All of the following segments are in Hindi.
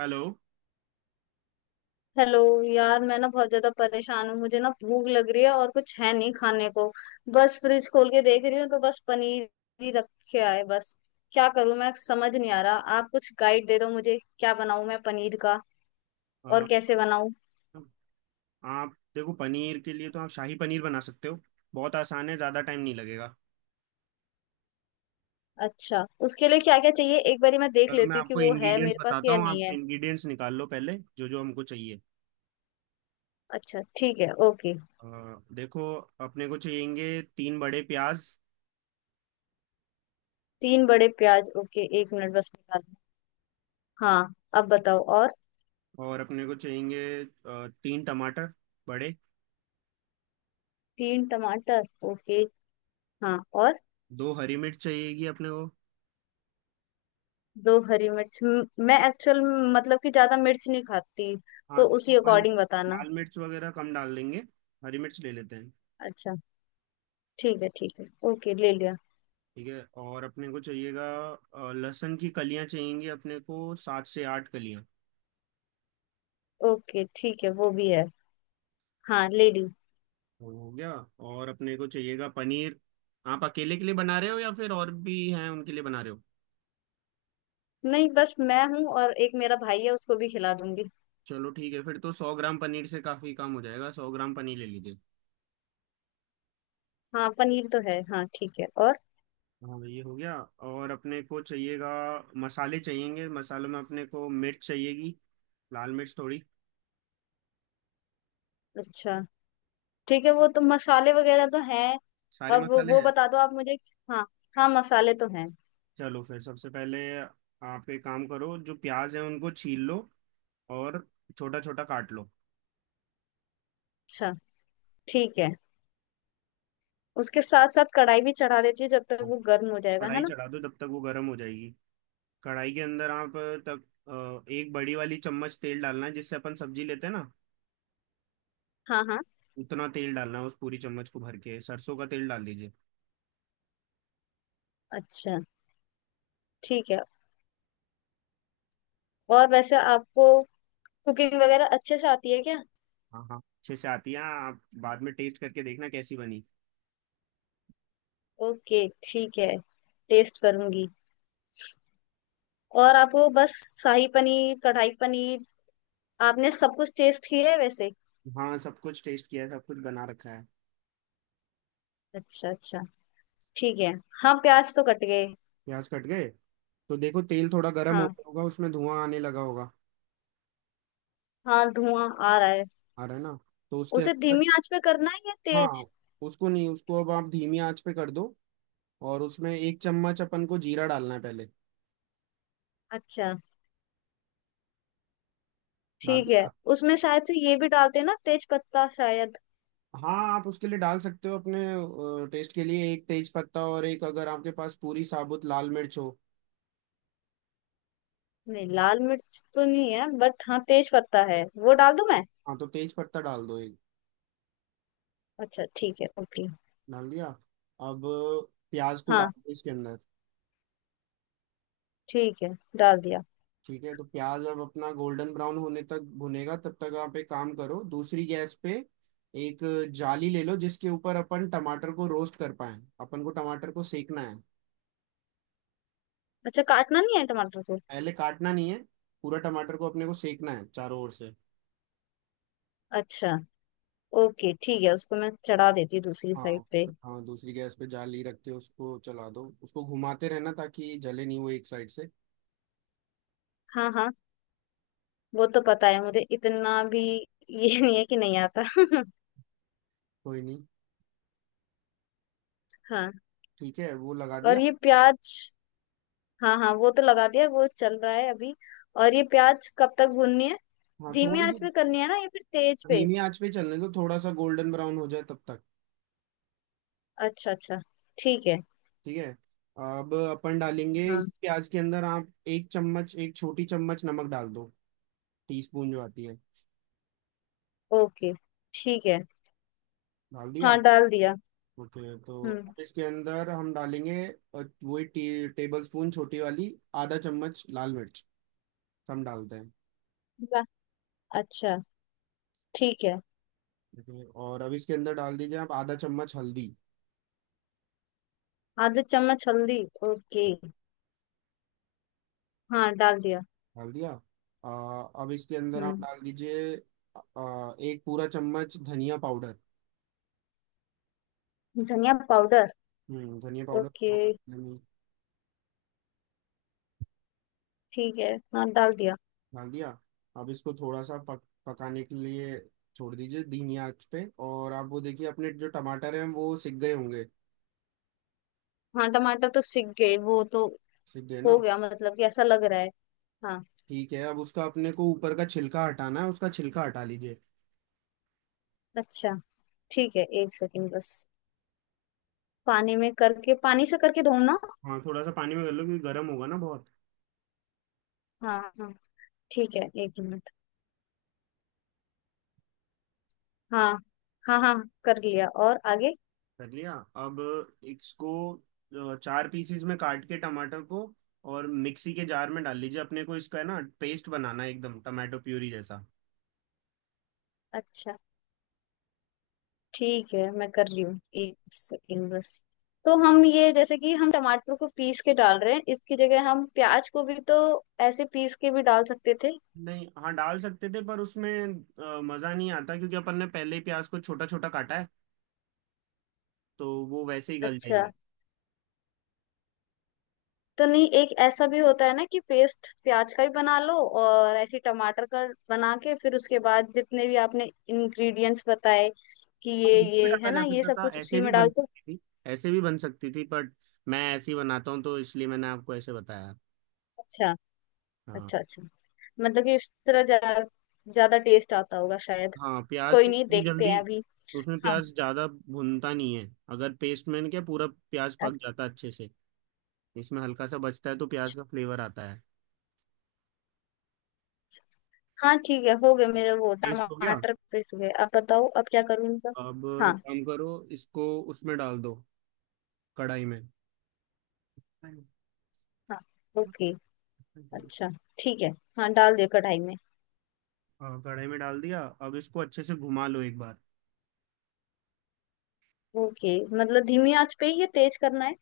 हेलो। हेलो यार, मैं ना बहुत ज्यादा परेशान हूँ। मुझे ना भूख लग रही है और कुछ है नहीं खाने को। बस फ्रिज खोल के देख रही हूँ तो बस पनीर ही रखे आए बस। क्या करूँ मैं, समझ नहीं आ रहा। आप कुछ गाइड दे दो, मुझे क्या बनाऊँ मैं पनीर का अ, और कैसे बनाऊँ? आप देखो पनीर के लिए तो आप शाही पनीर बना सकते हो। बहुत आसान है, ज़्यादा टाइम नहीं लगेगा। अच्छा, उसके लिए क्या क्या चाहिए? एक बारी मैं देख चलो मैं लेती हूँ कि आपको वो है इंग्रेडिएंट्स मेरे पास बताता या हूँ, नहीं आप है। इंग्रेडिएंट्स निकाल लो पहले जो जो हमको चाहिए। अच्छा ठीक है, ओके। अ, देखो, अपने को चाहिएंगे तीन बड़े प्याज। तीन बड़े प्याज, ओके, एक मिनट बस निकाल। हाँ, अब बताओ और। और अपने को चाहिएंगे तीन टमाटर बड़े। तीन टमाटर, ओके। हाँ, और? दो हरी मिर्च चाहिएगी अपने को। दो हरी मिर्च, मैं एक्चुअल मतलब कि ज्यादा मिर्च नहीं खाती, हाँ तो तो उसी अपन अकॉर्डिंग बताना। लाल मिर्च वगैरह कम डाल देंगे, हरी मिर्च ले लेते हैं। अच्छा ठीक है, ठीक है। ओके, ले लिया। ठीक है, और अपने को चाहिएगा लहसुन की कलियाँ चाहिएंगी अपने को, सात से आठ कलियाँ। ओके ठीक है, वो भी है। हाँ, ले ली। वो हो गया। और अपने को चाहिएगा पनीर। आप अकेले के लिए बना रहे हो या फिर और भी हैं उनके लिए बना रहे हो? नहीं, बस मैं हूँ और एक मेरा भाई है, उसको भी खिला दूंगी। चलो ठीक है, फिर तो 100 ग्राम पनीर से काफी काम हो जाएगा, 100 ग्राम पनीर ले लीजिए। हाँ, पनीर तो है, हाँ ठीक है, और? हाँ, ये हो गया। और अपने को चाहिएगा मसाले, चाहिएंगे मसालों में। अपने को मिर्च चाहिएगी, लाल मिर्च थोड़ी। अच्छा ठीक है, वो तो मसाले वगैरह तो हैं। सारे अब मसाले वो हैं। बता दो आप मुझे। हाँ हाँ, मसाले तो हैं। चलो फिर सबसे पहले आप एक काम करो, जो प्याज है उनको छील लो, और छोटा छोटा काट लो। अच्छा ठीक है। उसके साथ साथ कढ़ाई भी चढ़ा देती हूँ, जब तक हाँ। वो गर्म हो जाएगा, है कढ़ाई ना? चढ़ा दो तब तक वो गर्म हो जाएगी। कढ़ाई के अंदर आप तब एक बड़ी वाली चम्मच तेल डालना है, जिससे अपन सब्जी लेते हैं ना, हाँ। हाँ, उतना तेल डालना है, उस पूरी चम्मच को भर के सरसों का तेल डाल दीजिए। अच्छा ठीक है। और वैसे आपको कुकिंग वगैरह अच्छे से आती है क्या? हाँ हाँ अच्छे से आती है, आप बाद में टेस्ट करके देखना कैसी बनी। ओके ठीक है, टेस्ट करूंगी। और आपको बस शाही पनीर, कढ़ाई पनीर, आपने सब कुछ टेस्ट किया है वैसे? हाँ सब कुछ टेस्ट किया है, सब कुछ बना रखा है। अच्छा अच्छा, ठीक है। हाँ, प्याज तो कट गए। प्याज कट गए। तो देखो तेल थोड़ा गर्म हो हाँ गया होगा, उसमें धुआं आने लगा होगा। हाँ, धुआं आ रहा है। आ रहा है ना? तो उसके उसे अंदर। धीमी आंच पे करना है या तेज? हाँ, उसको नहीं, उसको अब आप धीमी आंच पे कर दो, और उसमें एक चम्मच अपन को जीरा डालना है पहले। अच्छा डाल ठीक है। दिया? उसमें शायद से ये भी डालते हैं ना, तेज पत्ता शायद। हाँ आप उसके लिए डाल सकते हो अपने टेस्ट के लिए एक तेज पत्ता, और एक अगर आपके पास पूरी साबुत लाल मिर्च हो। नहीं, लाल मिर्च तो नहीं है बट हाँ तेज पत्ता है, वो डाल दूं मैं? हाँ तो तेज पत्ता डाल दो एक। अच्छा ठीक है, ओके। डाल दिया। अब प्याज को हाँ डाल दो इसके अंदर। ठीक है, डाल दिया। ठीक है, तो प्याज अब अपना गोल्डन ब्राउन होने तक भुनेगा। तब तक आप एक काम करो, दूसरी गैस पे एक जाली ले लो जिसके ऊपर अपन टमाटर को रोस्ट कर पाए, अपन को टमाटर को सेकना है। अच्छा, काटना नहीं है टमाटर को? पहले काटना नहीं है, पूरा टमाटर को अपने को सेकना है चारों ओर से। अच्छा, ओके ठीक है। उसको मैं चढ़ा देती हूँ दूसरी हाँ साइड पे। हाँ दूसरी गैस पे जाली रख के उसको चला दो, उसको घुमाते रहना ताकि जले नहीं वो एक साइड से। हाँ हाँ, वो तो पता है मुझे, इतना भी ये नहीं है कि नहीं आता कोई नहीं। हाँ, ठीक है वो लगा और दिया। ये प्याज। हाँ हाँ, वो तो लगा दिया, वो चल रहा है अभी। और ये प्याज कब तक भूननी है? हाँ धीमी थोड़ी सी आंच पे करनी है ना या फिर तेज पे? धीमी आंच पे चलने दो, थोड़ा सा गोल्डन ब्राउन हो जाए तब तक। अच्छा अच्छा, ठीक है। ठीक है। अब अपन डालेंगे इस हाँ। प्याज के अंदर। आप एक चम्मच, एक छोटी चम्मच नमक डाल दो, टीस्पून जो आती है। ओके, ठीक है। डाल दिया। हाँ, डाल दिया। ओके, तो हम्म। अब इसके अंदर हम डालेंगे वही टेबल स्पून छोटी वाली, आधा चम्मच लाल मिर्च हम डालते हैं। वाह, अच्छा ठीक है। देखिए, और अब इसके अंदर डाल दीजिए आप आधा चम्मच हल्दी। आधा चम्मच हल्दी, ओके। हाँ, डाल दिया। डाल दिया। अब इसके अंदर आप हम्म, डाल दीजिए एक पूरा चम्मच धनिया पाउडर। धनिया पाउडर, धनिया पाउडर ओके थोड़ा सा में। ठीक है। हाँ, डाल दिया। डाल दिया। अब इसको थोड़ा सा पकाने के लिए छोड़ दीजिए धीमी आंच पे, और आप वो देखिए अपने जो टमाटर हैं वो सिक गए होंगे। हाँ, टमाटर तो सिक गए वो तो, सिक गए हो ना? गया, मतलब कि ऐसा लग रहा है। हाँ, ठीक है, अब उसका अपने को ऊपर का छिलका हटाना है, उसका छिलका हटा लीजिए। अच्छा ठीक है, एक सेकंड बस। पानी में करके, पानी से करके धो ना? हाँ थोड़ा सा पानी में कर लो क्योंकि गर्म होगा ना बहुत। हाँ हाँ, ठीक है, एक मिनट। हाँ। हाँ हाँ, कर लिया, और आगे? कर लिया। अब इसको चार पीसीज में काट के टमाटर को, और मिक्सी के जार में डाल लीजिए। अपने को इसका है ना पेस्ट बनाना है, एकदम टमाटो प्यूरी जैसा। अच्छा ठीक है, मैं कर रही हूँ, एक सेकंड बस। तो हम ये जैसे कि हम टमाटर को पीस के डाल रहे हैं, इसकी जगह हम प्याज को भी तो ऐसे पीस के भी डाल सकते थे। नहीं हाँ डाल सकते थे, पर उसमें मज़ा नहीं आता क्योंकि अपन ने पहले ही प्याज को छोटा छोटा काटा है, तो वो वैसे ही गल अच्छा। जाएंगे। तो नहीं, एक ऐसा भी होता है ना कि पेस्ट प्याज का भी बना लो और ऐसे टमाटर का बना के, फिर उसके बाद जितने भी आपने इंग्रेडिएंट्स बताए कि हाँ उनको भी ये डाला है ना जा ये सकता सब था, कुछ उसी ऐसे भी में बन डाल दो। सकती थी। ऐसे भी बन सकती थी, बट मैं ऐसे ही बनाता हूँ, तो इसलिए मैंने आपको ऐसे बताया। अच्छा। अच्छा हाँ। अच्छा, मतलब कि इस तरह ज्यादा टेस्ट आता होगा शायद। हाँ प्याज कोई के नहीं, इतनी देखते जल्दी हैं अभी। उसमें हाँ। प्याज ज़्यादा भुनता नहीं है। अगर पेस्ट में क्या पूरा प्याज पक अच्छा। जाता है अच्छे से, इसमें हल्का सा बचता है तो प्याज अच्छा। का फ्लेवर आता है। हाँ ठीक है, हो गए मेरे वो पेस्ट हो गया। टमाटर, पिस गए, अब बताओ अब क्या करूँ इनका? अब हाँ। एक काम करो, इसको उसमें डाल दो, कढ़ाई में। हाँ ओके, अच्छा ठीक है। हाँ, डाल दिया कढ़ाई में। हाँ कढ़ाई में डाल दिया, अब इसको अच्छे से घुमा लो एक बार। ओके, मतलब धीमी आंच पे ही ये तेज करना है?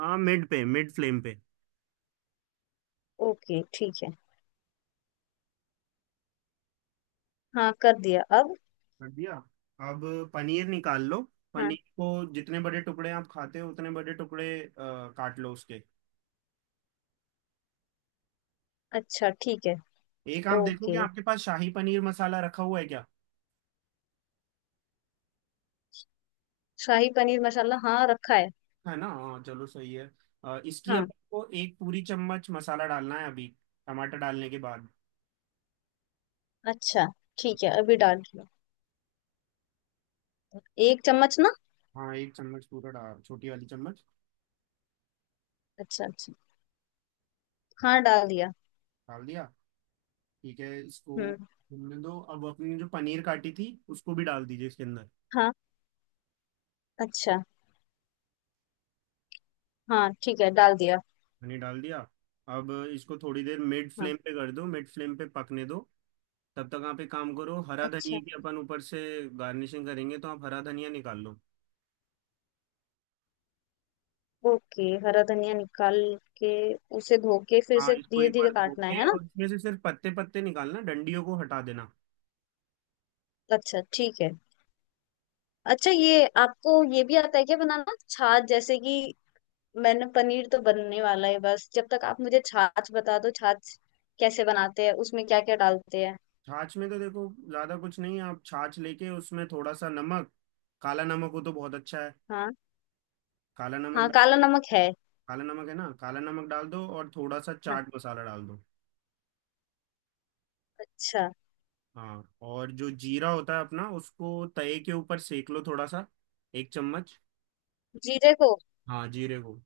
हाँ, मिड पे, मिड फ्लेम पे। ओके ठीक है। हाँ, कर दिया अब। कर दिया। अब पनीर निकाल लो, हाँ। पनीर को जितने बड़े टुकड़े आप खाते हो उतने बड़े टुकड़े काट लो उसके। अच्छा ठीक है, एक आप देखो कि ओके। आपके पास शाही पनीर मसाला रखा हुआ है क्या। शाही पनीर मसाला, हाँ रखा है। है ना, हाँ चलो सही है। इसकी अब हाँ। आपको एक पूरी चम्मच मसाला डालना है अभी टमाटर डालने के बाद। अच्छा ठीक है, अभी डाल दिया। एक चम्मच ना? हाँ एक चम्मच पूरा डाल, छोटी वाली चम्मच। अच्छा अच्छा, हाँ, डाल दिया। डाल दिया। ठीक है, इसको हम्म। घूमने दो, अब अपनी जो पनीर काटी थी उसको भी डाल दीजिए इसके अंदर। हाँ। अच्छा। हाँ ठीक है, डाल दिया। पनीर डाल दिया। अब इसको थोड़ी देर मिड हाँ। फ्लेम पे कर दो, मिड फ्लेम पे पकने दो। तब तक आप एक काम करो, हरा अच्छा। धनिया की अपन ऊपर से गार्निशिंग करेंगे, तो आप हरा धनिया निकाल लो। ओके, हरा धनिया निकाल के उसे धो के फिर हाँ से इसको धीरे एक धीरे बार धो काटना है के, है ना? और इसमें से सिर्फ पत्ते पत्ते निकालना, डंडियों को हटा देना। अच्छा ठीक है। अच्छा, ये आपको ये भी आता है क्या बनाना, छाछ, जैसे कि मैंने पनीर तो बनने वाला है, बस जब तक आप मुझे छाछ बता दो, छाछ कैसे बनाते हैं, उसमें क्या क्या डालते हैं? छाछ में तो देखो ज्यादा कुछ नहीं है, आप छाछ लेके उसमें थोड़ा सा नमक, काला नमक हो तो बहुत अच्छा है। हाँ। काला नमक हाँ, काला नमक है। काला नमक है ना, काला नमक डाल दो, और थोड़ा सा हाँ, चाट मसाला डाल दो। अच्छा। हाँ, और जो जीरा होता है अपना, उसको तवे के ऊपर सेक लो थोड़ा सा, एक चम्मच। जीरे को? हाँ जीरे को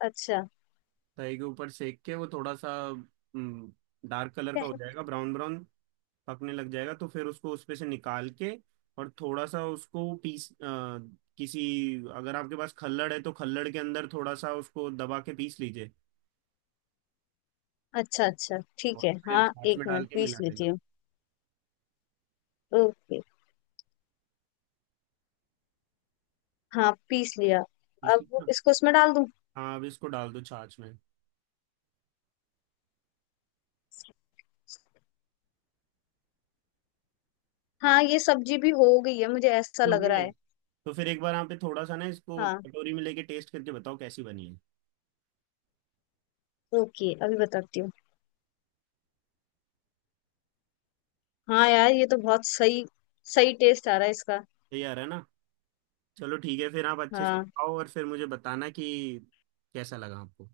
अच्छा। तवे के ऊपर सेक के वो थोड़ा सा डार्क कलर का कह- हो जाएगा, ब्राउन ब्राउन पकने लग जाएगा, तो फिर उसको उसमें से निकाल के और थोड़ा सा उसको पीस किसी, अगर आपके पास खल्लड़ है तो खल्लड़ के अंदर थोड़ा सा उसको दबा के पीस लीजिए, अच्छा अच्छा ठीक और है, फिर हाँ, छाछ एक में डाल मिनट के पीस मिला लेती देना। हूँ। ओके। हाँ, पीस लिया। पीस अब लीजिए ना। इसको उसमें डाल दूँ? हाँ अब इसको डाल दो छाछ में। हाँ, ये सब्जी भी हो गई है, मुझे ऐसा हो लग गई रहा है, है। तो फिर एक बार आप पे थोड़ा सा ना इसको हाँ कटोरी में लेके टेस्ट करके बताओ कैसी बनी है। ओके, अभी बताती हूँ। हाँ यार, ये तो बहुत सही, सही टेस्ट आ रहा है इसका। तैयार है ना? चलो ठीक है, फिर आप अच्छे से हाँ खाओ और फिर मुझे बताना कि कैसा लगा आपको।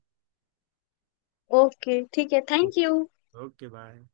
ओके ठीक है, थैंक यू। Okay bye.